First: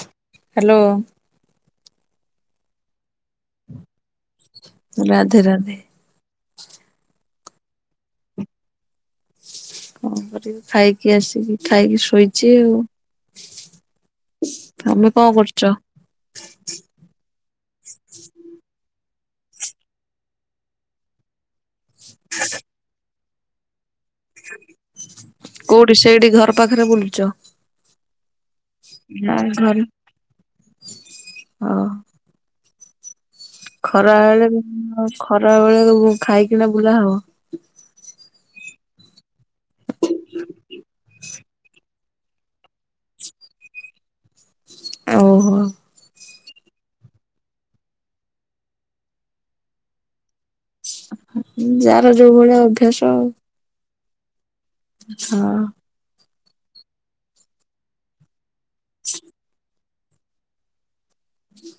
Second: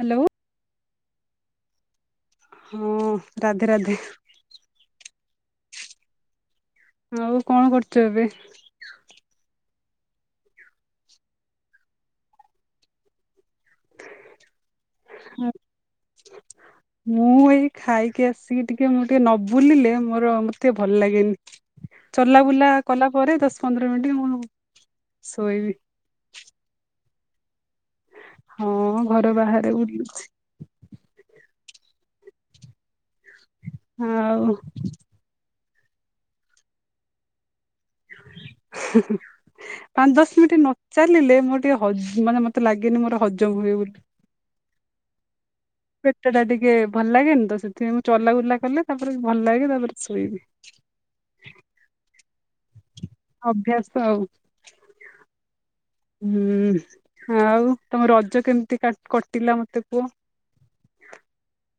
Hello. Hello. ହଁ ରାଧେ ରାଧେ। ରାଧେ ରାଧେ। ଆଉ କଣ କରୁଛ ଏବେ? କଁ କରିବି, ଖାଇକି ଆସିଲି, ଖାଇକି ଶୋଇଛି ଆଉ। ତମେ କଣ କରୁଛ? ମୁଁ ଏଇ ଖାଇକି ଆସିକି ଟିକେ ମୁଁ ଟିକେ ନ ବୁଲିଲେ ମୋର ମତେ ଭଲ ଲାଗେନି। ଚଲାବୁଲା କଲା ପରେ ଦଶପନ୍ଦର ମିନିଟ୍ ମୁଁ ଶୋଇବି। କୋଉଠି ସେଇଠି ଘର ପାଖରେ ବୁଲୁଚ? ହଁ ଘର ନା ବାହାରେ ଘର ବୁଲୁଛି ହଁ। ଖରାବେଳେ ଆଉ ଖରାବେଳେ ଖାଇକିନା ବୁଲା ହବ। ହିଁ ହିଁ। ପାଞ୍ଚଦଶ ମିନିଟ ନଚାଲିଲେ ମୋର ଟିକେ ହଜ ମାନେ ମତେ ଲାଗେନି ମୋର ହଜମ ହୁଏ ବୋଲି। ଓହୋ। ପେଟ ଟା ଟିକେ ଭଲ ଲାଗେନି ତ ସେଥିପାଇଁ ମୁଁ ଚଲାଗୁଲା କଲେ ତାପରେ ଭଲ ଲାଗେ ତାପରେ ଶୋଇବି। ଯାର ଯୋଉ ଭଳିଆ ଅଭ୍ୟାସ। ଆଉ। ଅଭ୍ୟାସ ଆଉ। [unintelligible] ହୁଁ, ଆଉ ତମ ରଜ କେମିତି କାଟ କଟିଲା ମତେ କୁଅ।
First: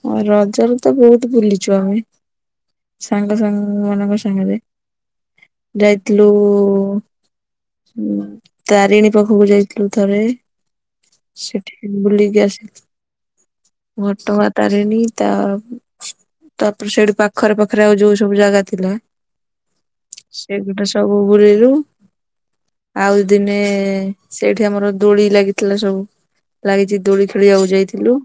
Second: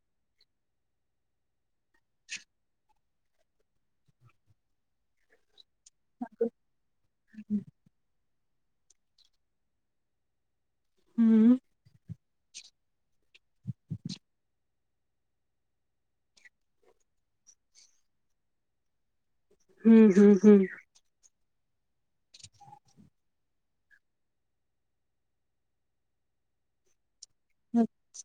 ହଁ ରଜରେ ତ ବହୁତ ବୁଲିଛୁ ଆମେ। ସାଙ୍ଗ ସାଙ୍ଗ, ମାନଙ୍କ ସାଙ୍ଗରେ ଯାଇଥିଲୁ-ଉ ଉଁ ତାରିଣୀ ପାଖକୁ ଯାଇଥିଲୁ ଥରେ। ହୁଁ ସେଠି ବୁଲିକି ଆସି ଟଁ ଆ ତାରିଣୀ ତା ତା'ପରେ ସେଇଠୁ ପାଖରେ ପାଖରେ ଆଉ ଯୋଉ ସବୁ ଜାଗା ଥିଲା, ହୁଁ ହୁଁ ହୁଁ। ସେଗୁଡ଼ା ସ ସବୁ ବୁରିରୁ। ଆଉ ଦିନେ-ଏ ସେଇଠି ଆମର ଦୋଳି ଲାଗିଥିଲା ସବୁ। ଲାଗିଛି ଦୋଳି ଖେଳିିଆକୁ ଯାଇଥିଲୁ।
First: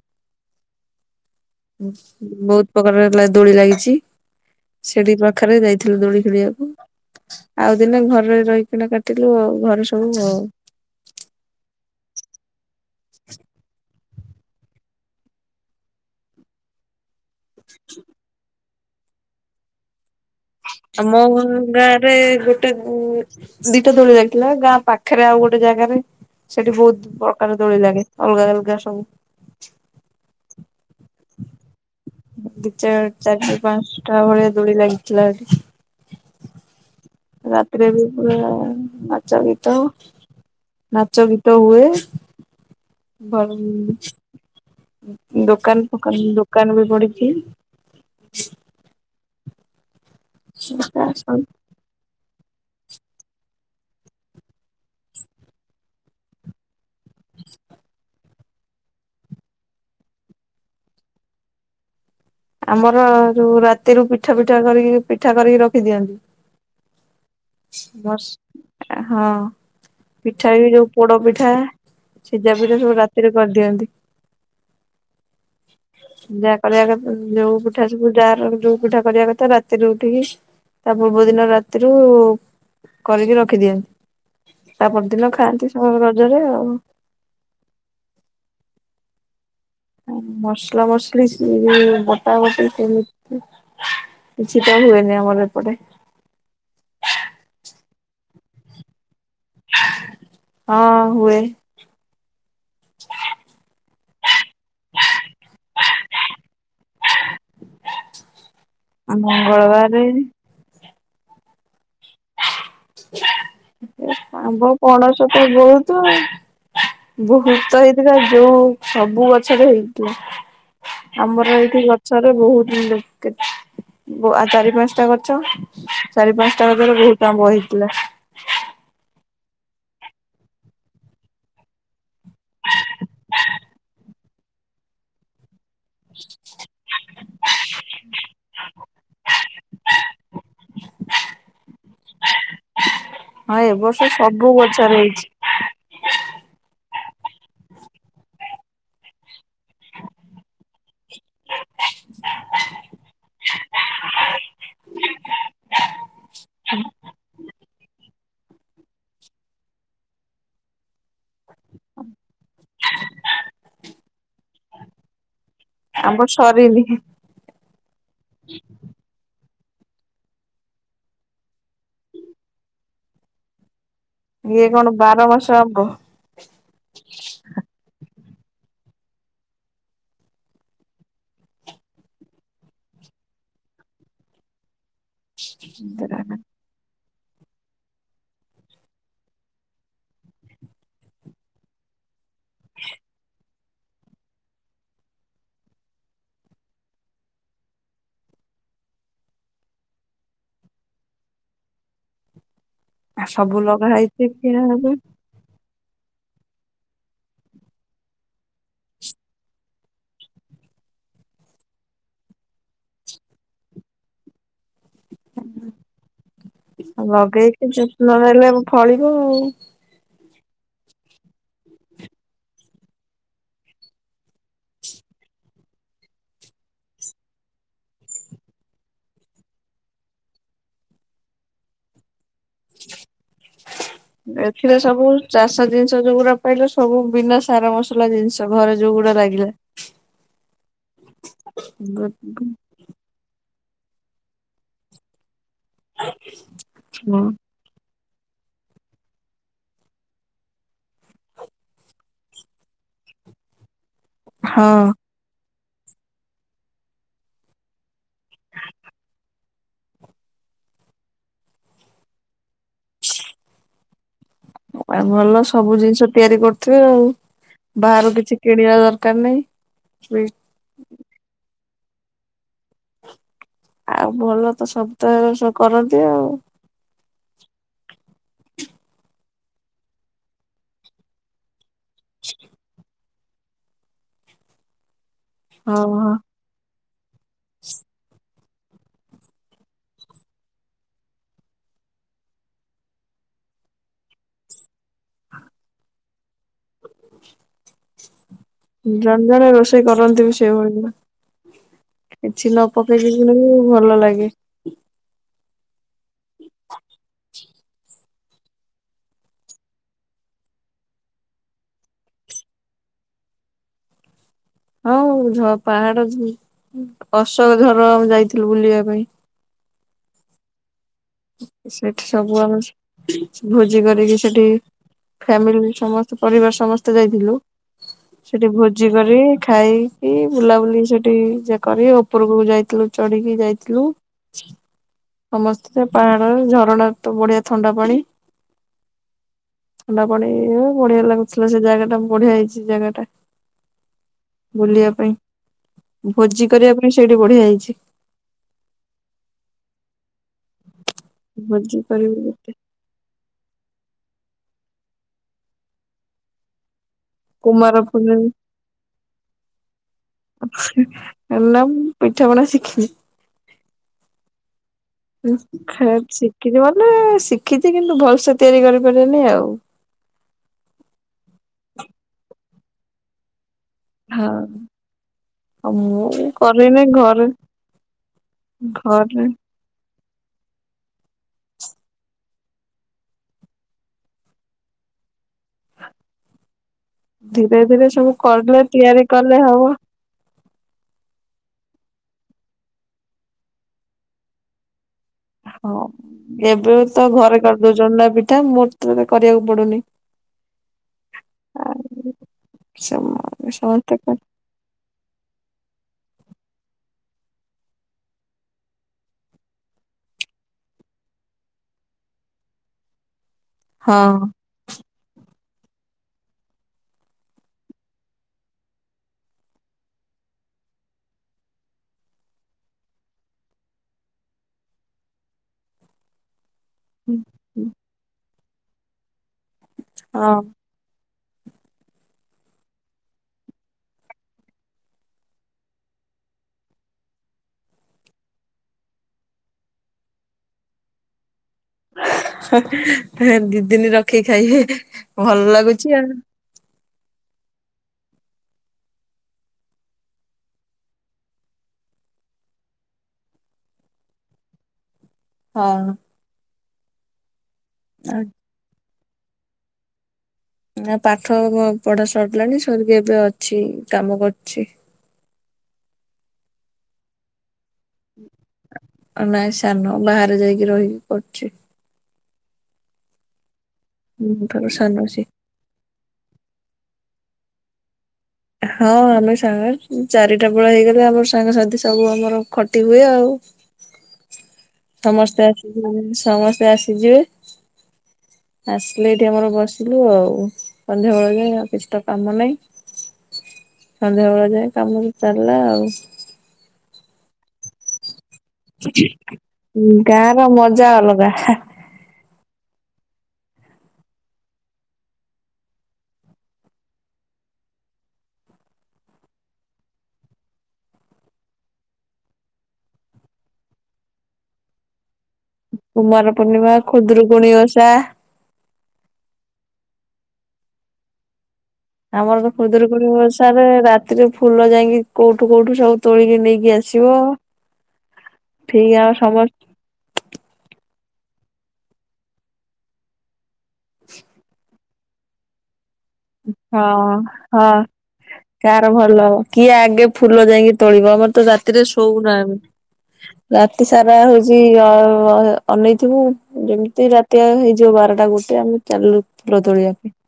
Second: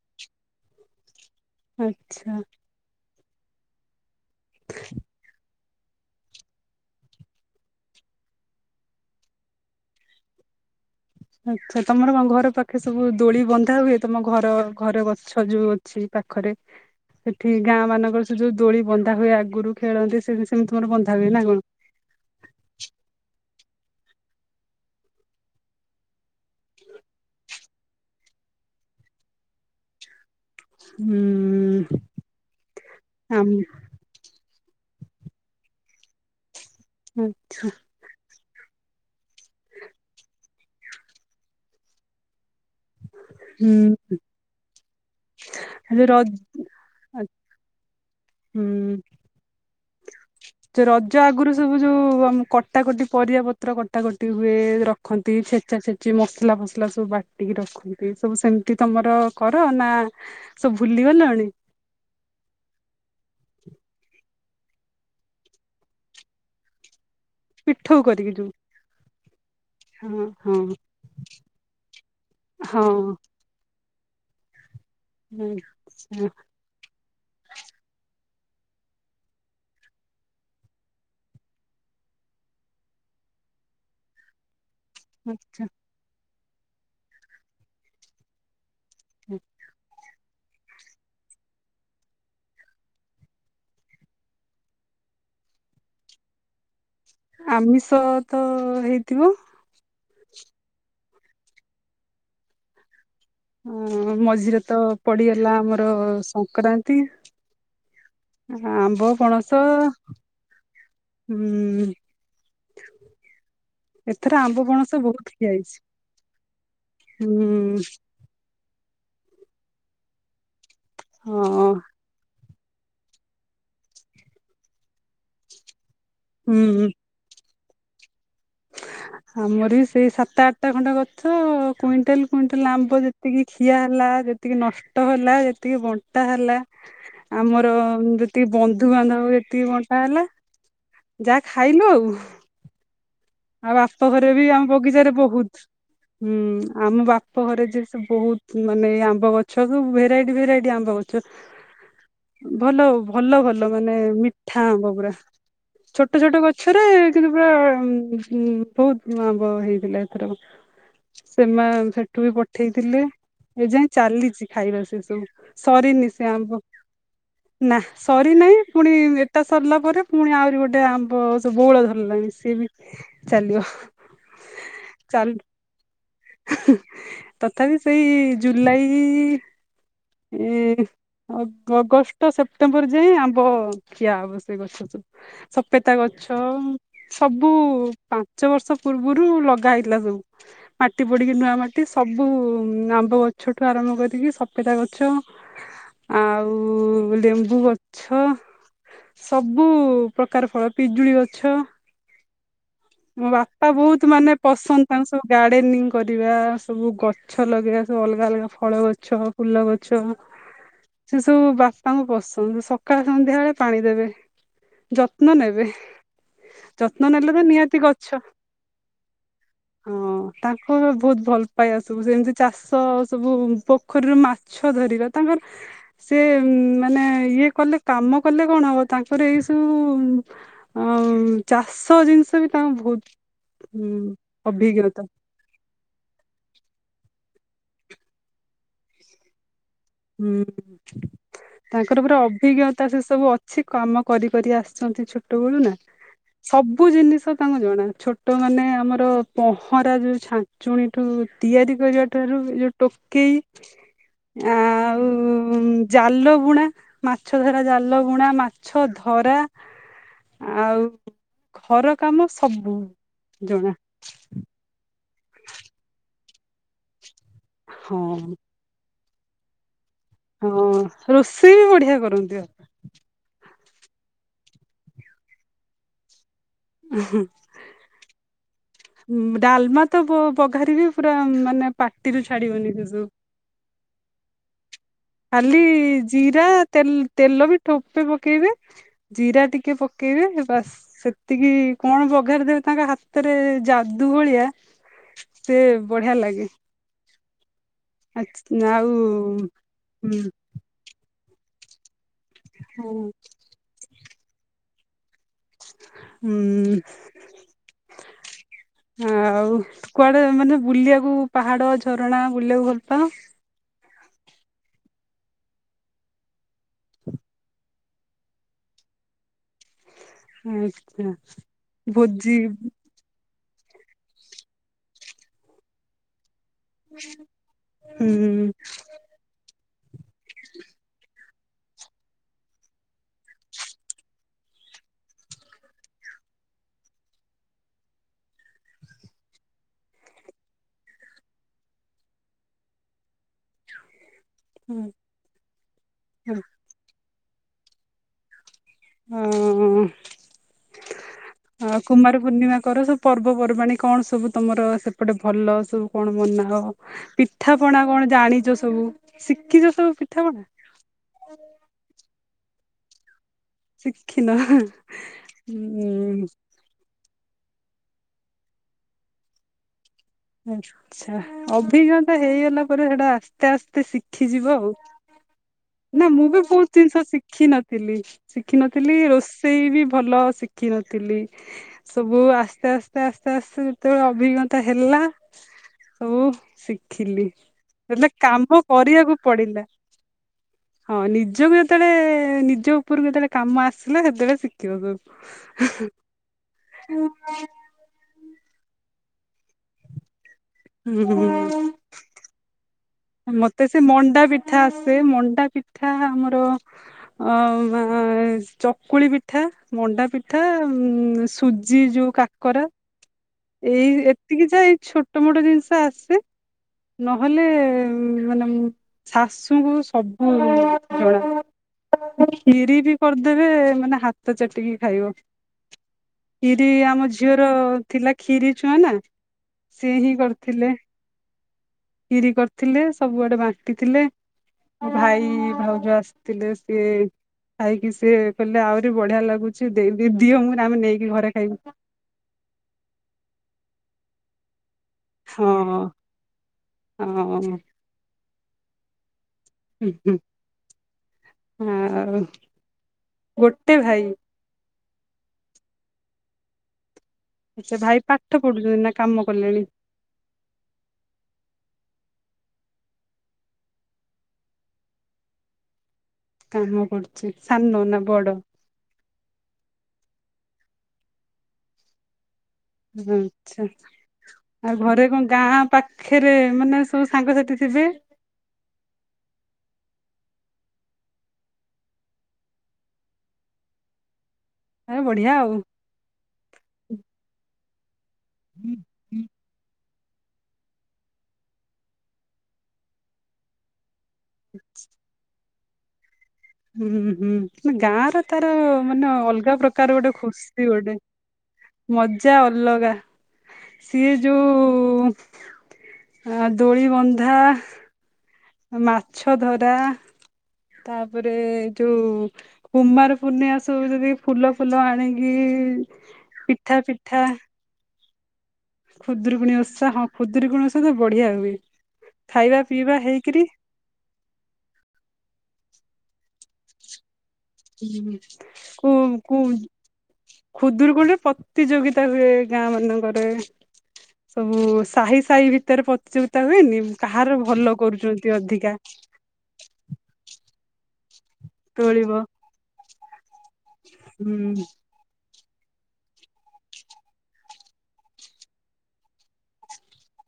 ଆଚ୍ଛା ବହୁତ ପ୍ରକାର ହେଲା ଦୋଳି ଲାଗିଛି। ସେଠି ପାଖରେ ଯାଇଥିଲୁ, ଦୋଳି ଖୋଳିିବାକୁ। ଆଉ ଦିନେ, ଘରେ ରହିକିଣା କାଟିଲୁ ଆଉ ଘରେ ସବୁ ଆଉ। ଆଛା, ତମର କଣ ଘର ପାଖେ ସବୁ ଦୋଳି ବନ୍ଧା ହୁଏ। ତମ ଘର ଘର ଗଛ ଯୋଉ ଅ ଛି, ପାଖରେ ସେଠି ଗାଁ ମାନଙ୍କର ସେ ଯୋଉ ଦୋଳି ବନ୍ଧା ହୁଏ ଆଗରୁ ଖେଳନ୍ତି ସେମ୍ ସେ ସେମିତି ତମର ବନ୍ଧା ହୁଏ ନା ଆମ-ଅଁ କଣ? ଗାଁରେ ଗୋ ଟେଁ, ଦିଟା ଦୋଳି ଲାଗିଥିଲା। ଗାଁ ପାଖରେ ଆଉ ଗୋଟେ ଜାଗାରେ ସେଠି ବହୁତ ପ୍ରକାର ଦୋଳି ଲାଗେ। ଅଲଗା ଅଲଗା ସବୁ। ହୁଁ। ଦି ଚାର୍, ଚାର୍ ଆମ ଟା ପାଞ୍ଚଟା ଭଳିଆ ଦୋଳି ଲାଗିଥିଲା ଏଠି। ରାତିରେ ବି ପୁରା ନାଚ ଗୀତ, ନାଚ ଗୀତ ହୁଏ। [unintelligible] ହୁଁ ଦୋକାନ ଫୋକାନ ରଜ ଦୋକାନ ବି ବଢି କି। ହୁଁ। ସେ ରଜ ଆଗରୁ ସବୁ ଯଉ ଆମ କଟାକଟି ପରିବା ପତ୍ର କଟାକଟି ହୁଏ, ରଖନ୍ତି ଛେଚା ଛେଚି ମସଲା ଫସ୍ ସଲା ସବୁ ବାଟିକି ରଖନ୍ତି, ସବୁ ସେମିତି ତମର କର ନା ସବୁ ଭୁଲିଗଲଣି? ଆମର ଯୋଉ ରାତିରୁ ପିଠା ପିଠା କରିକି ପିଠା କରିକି ରଖିଦିଅନ୍ତି। ପିଠଉ କରିକି ଯୋଉ ହସ଼୍ ହଁ ହଁ ପିଠା ହଁ ବି ଯୋଉ ପୋଡ ପିଠା ସିଜା ପିଠା ସବୁ ହଁ। ରାତିରେ କରିଦିଅନ୍ତି। ହୁଁ ହ। ଯାହା କରିବା କଥା ଯୋଉ ପିଠା ସବୁ ଯାଆର ଯଉଁ ପିଠା କରିବା କଥା ରାତିରେ ଉଠିକି ତା ପୂର୍ବ ଦିନ ରାତିରୁ, କରିକି ରଖିଦିଅନ୍। ତା' ପରଦିନ ଆଚ୍ଛା ଖାଆନ୍ତି, ସବ ରଜରେ ଆଉ। [inaudible] ମସଲା ମସଲି ସି-ଇ, ବଟା ବଟି କେମିତି? କିଛିତ ହୁଏନି ଆମର ଏପଟେ। ଆମିଷ ତ-ଅ ହେଇଥିବ? ହଁ, ହୁଏ। ହ ହଁ ମଝିରେ ତ ପଡିଗଲା, ଆମର ସଂକ୍ରାନ୍ତି। ଆମ୍ବ, ପଣସ-ଅ ମଙ୍ଗଳବାରେ ହୁଁ। ଏଥର ଆମ୍ବ ବହୁତ ପଣସ ତ ଖିଆ ହେଇଛି। ବହୁତୁ ଆଉ। ବହୁତ ହୁଁ ହେଇଥିଲା ଯୋଉ ସବୁ ଗଛରେ ହେଇଥିଲା। ଆମର ହଁ ଏଇଠି ଗ ଗଛରେ ବହୁତ [unintelligible] ଚାରି ପାଞ୍ଚଟା ଗଛ, ଚାରି ପାଞ୍ଚଟା ହୁଁ। ବହୁତ ଆମ୍ବ ହେଇଥିଲା। ଁ ଆମର ବି ସେଇ ସାତ ଆଠଟା ଖଣ୍ଡେ ଗଛ-ଅ କୁଇଣ୍ଟାଲ୍ କୁଇଣ୍ଟାଲ୍ ଆମ୍ବ ଯେତିକି ଖିଆ ହେଲା, ଯେ ତିକି ନଷ୍ଟ ହେଲା। ଯେତିକି ବନ୍ ବଣ୍ଟା ହେଲା। ଆମର ଯେତିକି ବନ୍ଧୁବାନ୍ଧବ ଏତିକି ବଣ୍ଟା ହେଲା। ଯାହା ଖାଇଲୁ ଆଉ। ହଁ ଏ ଆଉ ବର୍ଷ ବାପ ଘରେ ବି ସବୁ ଆମ ଗଛରେ ବଗିଚାରେ ହେଇଛି ବୋହୁତ। ହୁଁ ଆମ ବାପ ଘରେ ଯେ ସେ ବହୁତ ମାନେ ଆମ୍ବ ଗଛ। ସବୁ ଭେରାଇଟି ଭେରାଇଟି ଆମ୍ବ ଗଛ। ଭାଲୁ ଭଲ ଭଲ ମାନେ ମିଠାବ ପୁରା। ଛୋଟ ଛୋଟ ଗଛରେ କିନ୍ତୁ ପୁରା। ହୁଁ ବହୁତ ଆମ୍ବ ହେଇଥିଲା ଏଥକ। ସେମାନେ ସେଠୁ ବି ପଠେଇଥିଲେ। ଏ ଯାଏ ଚାଲିଛି ଖାଇବା ସେ ସବୁ। ସରିନି ସେ ଆମ୍ବ ନା। ସରିନାହିଁ ପୁଣି ଏଟା ସରିଲା ପରେ ପୁଣି ଆହୁରି ଗୋଟେ ଆମ୍ବ ବଉଳ ଧରିଲାଣି ସିଏ ବି।। ଚାଲିବ। ଇଏ କ'ଣ ବାର ଚାଲ ମାସ ଆମ୍ବ। ତଥାପି ସେଇ ଜୁଲାଇ ଆଇ।। ଅଗଷ୍ଟ ସେପ୍ଟେମ୍ବର ଯାଏଁ ଆମ୍ବ ଖିଆ ହବ ସେ ଗଛ ରୁ ସବୁ। ସପେତା ଗଛ।। ସବୁ ପାଞ୍ଚ ବର୍ଷ ପୂର୍ବରୁ ଲଗା ହେଇଥିଲା ସବୁ। ମାଟି ପୋଡିକି ନୂଆ ମାଟି ସବୁ ଆମ୍ବ ଗଛଠୁ ଆରମ୍ଭ କରିକି। ସପେତା ଗଛ।। ଆଉ ଲେମ୍ବୁ ଗଛ।। ସବୁ ପ୍ରକାର ଫଳ ପିଜୁଳି ଗଛ। ମୋ ସବୁ ବାପା ଲଗା ବହୁତ ହେଇଛି ମାନେ ଖିଆ ହବ ପସନ୍ଦ ତାଙ୍କୁ ସବୁ ଗଡେନିଂ କରିବା ସବୁ ଗଛ।। ଗଛ ଲଗେଇବା ସବୁ ଅଲଗା ଅଲଗା ଫଳ ଗଛ ଫୁଲ ଗଛ। ସେ ସବୁ ବାପାଙ୍କୁ ପସନ୍ଦ ସକାଳେ ସନ୍ଧ୍ୟା ବେଳେ ପାଣି ଦେବେ। ଯତ୍ନ ନେବେ। ଆଉ ଯତ୍ନ ନେଲେ ତ ଲଗେଇଛି ନିହାତି ଗଛ ଯତ୍ନ ନେଲେ ଫଳିବ ଆଉ। ତାଙ୍କ ବହୁତ ଭଲପାଇବା ସବୁ ସେମତି ଚାଷ ସବୁ ପୋଖରୀରେ ମାଛ।। ମାଛ ଧରିବା ତାଙ୍କର।। ସେ ମାନେ ଇଏ କଲେ କାମ କଲେ କ'ଣ ହବ? ତାଙ୍କର ଏଇ ସବୁ।। ଆ ଚାଷ ଜିନିଷ ବି ତାଙ୍କୁ ବହୁତ ଏଥିରେ ସବୁ ଅଭିଜ୍ଞତା। ଚାଷ ଜିନିଷ ଯୋଉଗୁଡା ପାଇଲେ ସବୁ ବିନା ସାର ମସଲା ଜିନିଷ ଘରେ ଯୋଉଗୁଡା ଲାଗିଲା।। ହୁଁ ତାଙ୍କର ଗୋଟେ ଅଭିଜ୍ଞତା।। ତା ସେ ସବୁ ଅଛି କାମ କରି କରି ଆସିଛନ୍ତି। ଛୋଟ ବେଳୁ ନା ସବୁ ଜିନିଷ ତାଙ୍କ।। ଜଣା ଛୋଟମାନେ ଆମର ପହଁରା ଯୋଉ ଛାଞ୍ଚୁଣୀ ତିଆରି କରିବା ଠାରୁ ଯୋଉ।। ଟୋକେଇ।। ହଁ ଆଉ ଜାଲ ବୁଣା ମାଛ ଧରା ଜାଲ ବୁଣା। ମାଛ ଧରା।। ଆଉ ଘର କାମ ସବୁ ଜଣା। ଭଲ ସବୁ ଜିନିଷ ତିଆରି କରୁଥିବେ। ଆଉ ହଁ ବାହାରୁ କିଛି।। କିଣିବା ଦରକାର ନାହିଁ।। ହଁ ରୋଷେଇ ବି ବଢିଆ କରନ୍ତି।। ଆଉ ଭଲ ତ ସବୁ ତ କରନ୍ତି ଆଉ। [inaudible] ଡାଲମା ତ ଯୋଉ ବାଘାରିବ ପୁରା ମାନେ ପାଟିରୁ ଛାଡିବନି ସେସବୁ। ଖାଲି ହଁ ହଁ। ଜିରା ତେଲ ତେଲ ବି ଠୋପେ ପକେଇବେ। ଜିରା ଟିକେ ପକେଇବେ ବାସ। ସେତିକି କ'ଣ? ବଘାରିଦେବେ ତାଙ୍କ ହାତରେ ଯାଦୁ ଭଳିଆ। ସେ ବଢିଆ ଲାଗେ। ଆଉ ଜଣେ ଜଣେ ରୋଷେଇ ହୁଁ କରନ୍ତି ବି। ସେ ଭଳିଆ କିଛି ନ ହୁଁ ପକେଇକି ବି ଭଲ ଲାଗେ। ହୁଁ [unintelligible] ଆଉ କୁଆଡେ ମାନେ ବୁଲିବାକୁ ପାହାଡ ଝରଣା ବୁଲିବାକୁ ଭଲ ପାଅ। ହଁ ଝ ପାହାଡ ଅଶୋକଝର ଆମ ଯାଇଥିଲୁ ବୁଲିବା ପାଇଁ। ଆଚ୍ଛା ସେଠି ସବୁ ଭୋଜି ଆମେ ଭୋଜି କରିକି ସେଠି ଫ୍ୟାମିଲି ସମସ୍ତେ ପରିବାର ସମସ୍ତେ ଯାଇଥିଲୁ ସେଠି ହୁଁ ଭୋ ଭୋଜି କରି ଖାଇକି ବୁଲାବୁଲି ସେଠି ଏ କରି ଉପରକୁ ଯାଇଥିଲୁ ଚଢ଼ିକି ଯାଇଥିଲୁ। ସମସ୍ତେ ପାହାଡ ଝରଣା ତ ବଢିଆ ଥଣ୍ଡା ପାଣି। ଥଣ୍ଡା ପାଣି ବଢିଆ ଲାଗୁଥିଲା ସେ ଜାଗା ଟା ବଢିଆ ହେଇଛି ସେ ଜାଗାଟା। ବୁଲିବା ପାଇଁ ଭୋଜି କରିବା ପାଇଁ ସେଇଠି ବଢିଆ ହେଇଛି। ହଁ ଆଉ ଭୋଜି କରିବୁ କୁମାର ଗୋଟେ ପୂର୍ଣ୍ଣିମା କର ସବୁ। ପର୍ବପର୍ବାଣୀ କଣ ସବୁ ତମର ସେପଟେ ଭଲ ସବୁ କଣ ମନାଅ? ପିଠା କୁମାର ପଣା କଣ ପୂର୍ଣ୍ଣିମା ଜାଣିଛ ସବୁ ଶିଖିଛ ସବୁ ପିଠାପଣା। [unintelligible] ହେଲା ମୁଁ ପିଠାପଣା ଶିଖିଚି। ଶିଖିନ ହ ହୁଁ। ଶିଖିଥିବ ନା ଶିଖିଛି କିନ୍ତୁ ଭଲସେ ତିଆରି କରିପାରିବେନି ଆଉ। ଆଛା ଅଭିଜ୍ଞତା ହେଇଗଲା ପରେ ସେଟା ଆସ୍ତେ ଆସ୍ତେ ହଁ ଶିଖିଯିବ ଆଉ। ଆଉ ନା ମୁଁ ବି ବହୁତ କରିନି ଜିନିଷ ଘରେ ଶିଖିନଥିଲି ଶିଖିନଥିଲି ରୋଷେଇ ଘରେ ରୋଷେଇ ବି ଭଲ ଶିଖିନଥିଲି। ସବୁ ଆସ୍ତେ ଆସ୍ତେ ଆସ୍ତେ ଆସ୍ତେ ଯେତେବେଳେ ଅଭିଜ୍ଞତା ହେଲା ସବୁ ଶିଖିଲି ଧୀରେ ଧୀରେ ସବୁ ହେଲେ କଲେ କାମ ତିଆରି କରିବାକୁ କଲେ ହବ ପଡିଲା। ହଁ ନିଜକୁ ଯେତେବେଳେ ନିଜ ଉପରକୁ ଯେତେବେଳେ କାମ ଆସିଲ ସେତେବେଳେ ଶିଖିଲି। ଶିଖିବାକୁ ହେଁ। ଯୋଉ ଜହ୍ଲା ପିଠା ମତେତ କରିବାକୁ ପଡୁନି। ହୁଁ। [inaudible] ସମ ମତେ ସେ ସମସ୍ତେ କର ମଣ୍ଡା ପିଠା ଆସେ ମଣ୍ଡା ପିଠା ଆମର ଆଁ ଚକୁଳି ପିଠା ମଣ୍ଡା ପିଠା ସୁଜି ଯୋଉ କାକରା ଏଇ ହଁ। ଏତିକି ଯାହା ଏଇ ଛୋଟ ମୋଟ ଜିନିଷ ଆସେ। ନହେଲେ ମାନେ ଶାଶୁଙ୍କୁ ସବୁ ଜଣା। ଖିରି ବି କରିଦେବେ ମାନେ ହାତ ଚାଟିକି ଖାଇବ। ଖିରି ଆମ ଝିଅର ଥିଲା ଖିରୀ ଛୁଆଁ ନା। ସେ ହିଁ ହଁ କରିଥିଲେ ଖିରି କରିଥିଲେ ସବୁଆଡେ ବାଣ୍ଟିଥିଲେ। ଭାଇ ଭାଉଜ ଆସିଥିଲେ ସିଏ ଖାଇକି ସିଏ କହିଲେ ଆହୁରି ବଢିଆ ଲାଗୁଛିି ଦେଇ ଦିଅ ମୁଁ ଆମେ ନେଇକି ଘରେ ଖାଇବୁ। ହେ ହେ ଦି ଦିନି ରଖିକି ଖାଇବେ ହେ ହେ। ହଁ ହଁ। ହୁଁ ହୁଁ ଆଉ ଗୋଟେ ଭାଇ। ହଁ। ସେ ଭାଇ ହଁ। ପାଠ ପଢୁଛନ୍ତି ନା କାମ କଲେଣି? ନା ପାଠ ପଢା ସରିଲାଣି ସରିକି ଏବେ ଅଛି କାମ କରୁଛି। କାମ କରୁଛି ସାନ ନା ବଡ? ନାଇଁ ସାନ ବାହାରେ ଯାଇକି ରହିକି ପଢୁଛି। ଆଛା ହୁଁ ତାର ଆଉ ସାନ ଘରେ ସିଏ। କଣ ଗାଁ ପାଖ ପାଖରେ ମାନେ ସବୁ ସାଙ୍ଗସାଥି ଥିବେ। ହଁ ଆମେ ସାଙ୍ଗ ଚାରିଟା ବେଳ ହେଇଗଲେ ଆମର ସାଙ୍ଗସାଥି ସବୁ ଆମର ଖଟି ହୁଏ ଆଉ। ଏ ବଢିଆ ସମସ୍ତେ ଆଉ। ଆସି ସମସ୍ତେ ଆସିଯିବେ। ଆସିଲେ ଏଇଠି ଆମର ବସିଲୁ ଆଉ ସନ୍ଧ୍ୟାବେଳ ଯାଏ କିଛି ତ କାମ ନାହିଁ। ସନ୍ଧ୍ୟାବେଳେ ଯାଏ କାମକୁ ଚାଲିଲା ଆଉ। ହୁଁ ହୁଁ ନା ଗାଁରେ ତାର ମାନେ ଅଲଗା ପ୍ରକାର ଗୋଟେ ଗାଁ ର ଖୁସି ମଜା ଗୋଟେ। ଅଲଗା ମଜା ଅଲଗା ସିଏ ଯୋଉ। ଆ ଦୋଳି ବନ୍ଧା। ମାଛ ଧରା ତାପରେ ଯୋଉ। କୁମାର ପୂର୍ଣ୍ଣିମା ସବୁ ଯେତିକୀ ଫୁଲ ଫୁଲ ଆଣିକି। କୁମାର ପିଠା ପୂର୍ଣ୍ଣିମା, ପିଠା ଖୁଦୁରୁକୁୁଣି ଓଷା। ଖୁଦୁରୁକୁଣୀ ଓଷା ହଁ ଖୁଦୁରୁକୁଣୀ ଓଷା ତ ବଢିଆ ହୁଏ। ଆମର ତ ଖାଇବା ପିଇବା ଖୁଦୁରୁକୁଣୀ ହେଇକିରି ଓଷା ରେ ରା ତି ରେ ଫୁଲ ଯାଇକି କୋଉଠୁ କୋଉଠୁ ସବୁ ତୋଳିକି ନେଇକି ଆସିବ। ହୁଁ ଠିକ କୁଁ ଆମ କୁଁ। ସମସ୍ତ ଖୁଦୁରୁକୁଣୀରେ ପ୍ରତିଯୋଗିତା ହୁଏ ଗାଁ ମାନଙ୍କରେ। ସବୁ ସାହି ସାହି ଭିତରେ ପ୍ରତିଯୋଗିତା ହୁଏନି ହଁ କାହାର ହଁ ଭଲ କରୁଛନ୍ତି। ଅଧିକା କାହାର ଭଲ କିଏ ଆଗେ ଫୁଲ ଯାଇକି ତୋଳିବ ଆମର ତ ରାତିରେ ତୋଳିବ ଶୋଉନା ଆମେ। ରାତି ସାରା ହଉଛି ହୁଁ ଅ ଅ ଅନେଇଥିବୁ ଯେମିତି ରାତିଆ ହେଇଯିବ ବାରଟା ଗୋଟେ ଆମେ ଚାଲିଲୁ ଫୁଲ ତୋଳିବା‌ ପାଇଁ।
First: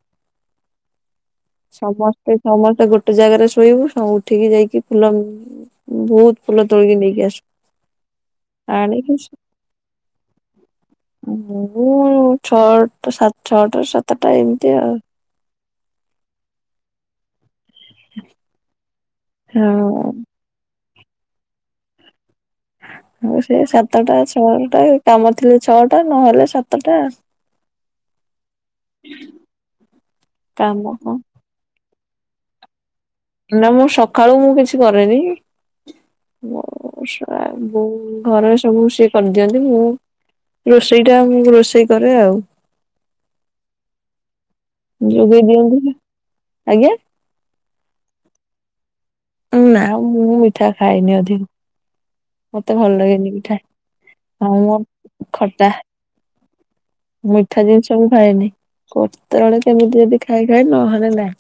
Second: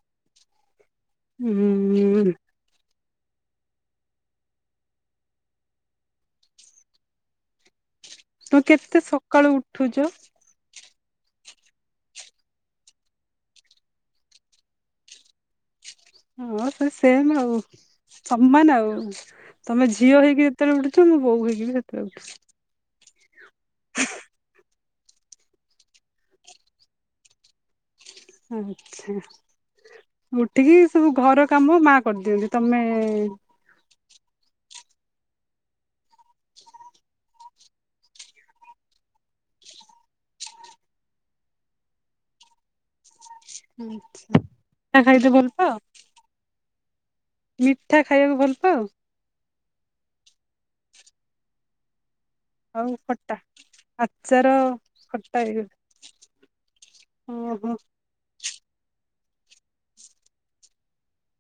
ଉଁ। ସମସ୍ତେ ସମସ୍ତେ ଗୋଟେ ଜାଗାରେ ଶୋଇବୁ ସବୁ ଉଠିକି ଯାଇକି ଫୁଲ ବହୁତ ଫୁଲ ତୋଳିକି ନେଇକି ଆସୁ। ତ କେତେ ଆଣିକି ସକାଳୁ ଉଠୁଛ? ମୁଁ ଛଅଟ ସାଡ ଛଅଟା ସାତଟା ଏମିତି ଆଉ। ହଁ ସେ ସେମ୍ ଆଉ ସମାନ ଆଉ ତମେ ଝିଅ ହେଇକି‌। ଯେତେବେଳେ ଉଠୁଛ ମୁଁ ବୋହୁ ହେଇକି ସେତବେଳେ ଉଠୁଚି। ମୁଁ ସେଇ ସାତଟା ଛଅଟା ଏ କାମ ଥିଲେ ଛଅଟା ନହେଲେ ସାତଟା। ଆଛା ଉଠିକି କାମ ସବୁ କଣ ଘର କାମ ମା କରିଦିଅନ୍ତି? ତମେ। ନା ମୁଁ ସକାଳୁ ମୁଁ କିଛି କରେନି। ମୋ ର ସା ବୋଉ ଘରେ ସବୁ ସିଏ କରିଦିଅନ୍ତି ମୁଁ। ରୋଷେଇ ଟା ମୁ ରୋଷେଇ କରେ ଆଉ। ଆଛା ଟା ଖାଇତେ ଯୋଗେଇ ଭଲ ପାଅ। ଦିଅନ୍ତି ଆଜ୍ଞା। ମିଠା ଖାଇବାକୁ ଭଲ ପାଅ। ନା ମୁଁ ମିଠା ଖାଏନି ଅଧିକ। ମତେ ଆଉ ଭଲ ଲାଗେନି ଖଟା ମିଠା ଆଚାର ଆମର ଖଟା। ମିଠା ଓହୋ ଜିନିଷ ମୁଁ ଖାଏନି, କୋତବେଳେ କେମିତି ଯଦି ଖାଇ ଖାଏ ନହେଲେ ନାହିଁ।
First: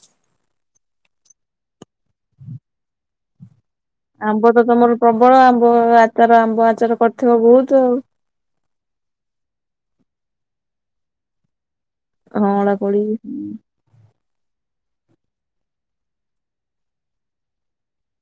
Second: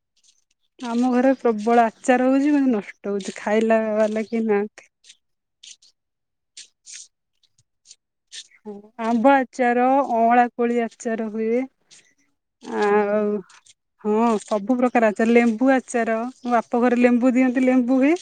ଆମ ଘରେ ପ୍ରବଳ ଆଚାର ହଉଛି ମାନେ ନଷ୍ଟ ହଉଛି ଖାଇଲା। ବାଲା କେହି ଆମ୍ବ ତ ନାହାନ୍ତି ତମର ପ୍ରବଳ ଆମ୍ବ ଆଚାର ଆମ୍ବ ଆଚାର କରିଥିବ ବହୁତ ଆଉ। ହ ଆମ୍ବ ଆଚାର ଅଁଳା କୋଳି ଆଚାର ହୁଏ। ହଁ ଅଁଳା କୋଳି। ଆଉ ହଁ ସବୁ ପ୍ରକାର ଆଚାର ଲେମ୍ବୁ ଆଚାର ମୋ ବାପ ଘରେ ଲେମ୍ବୁ ଦିଅନ୍ତି ଲେମ୍ବୁ ହୁଏ।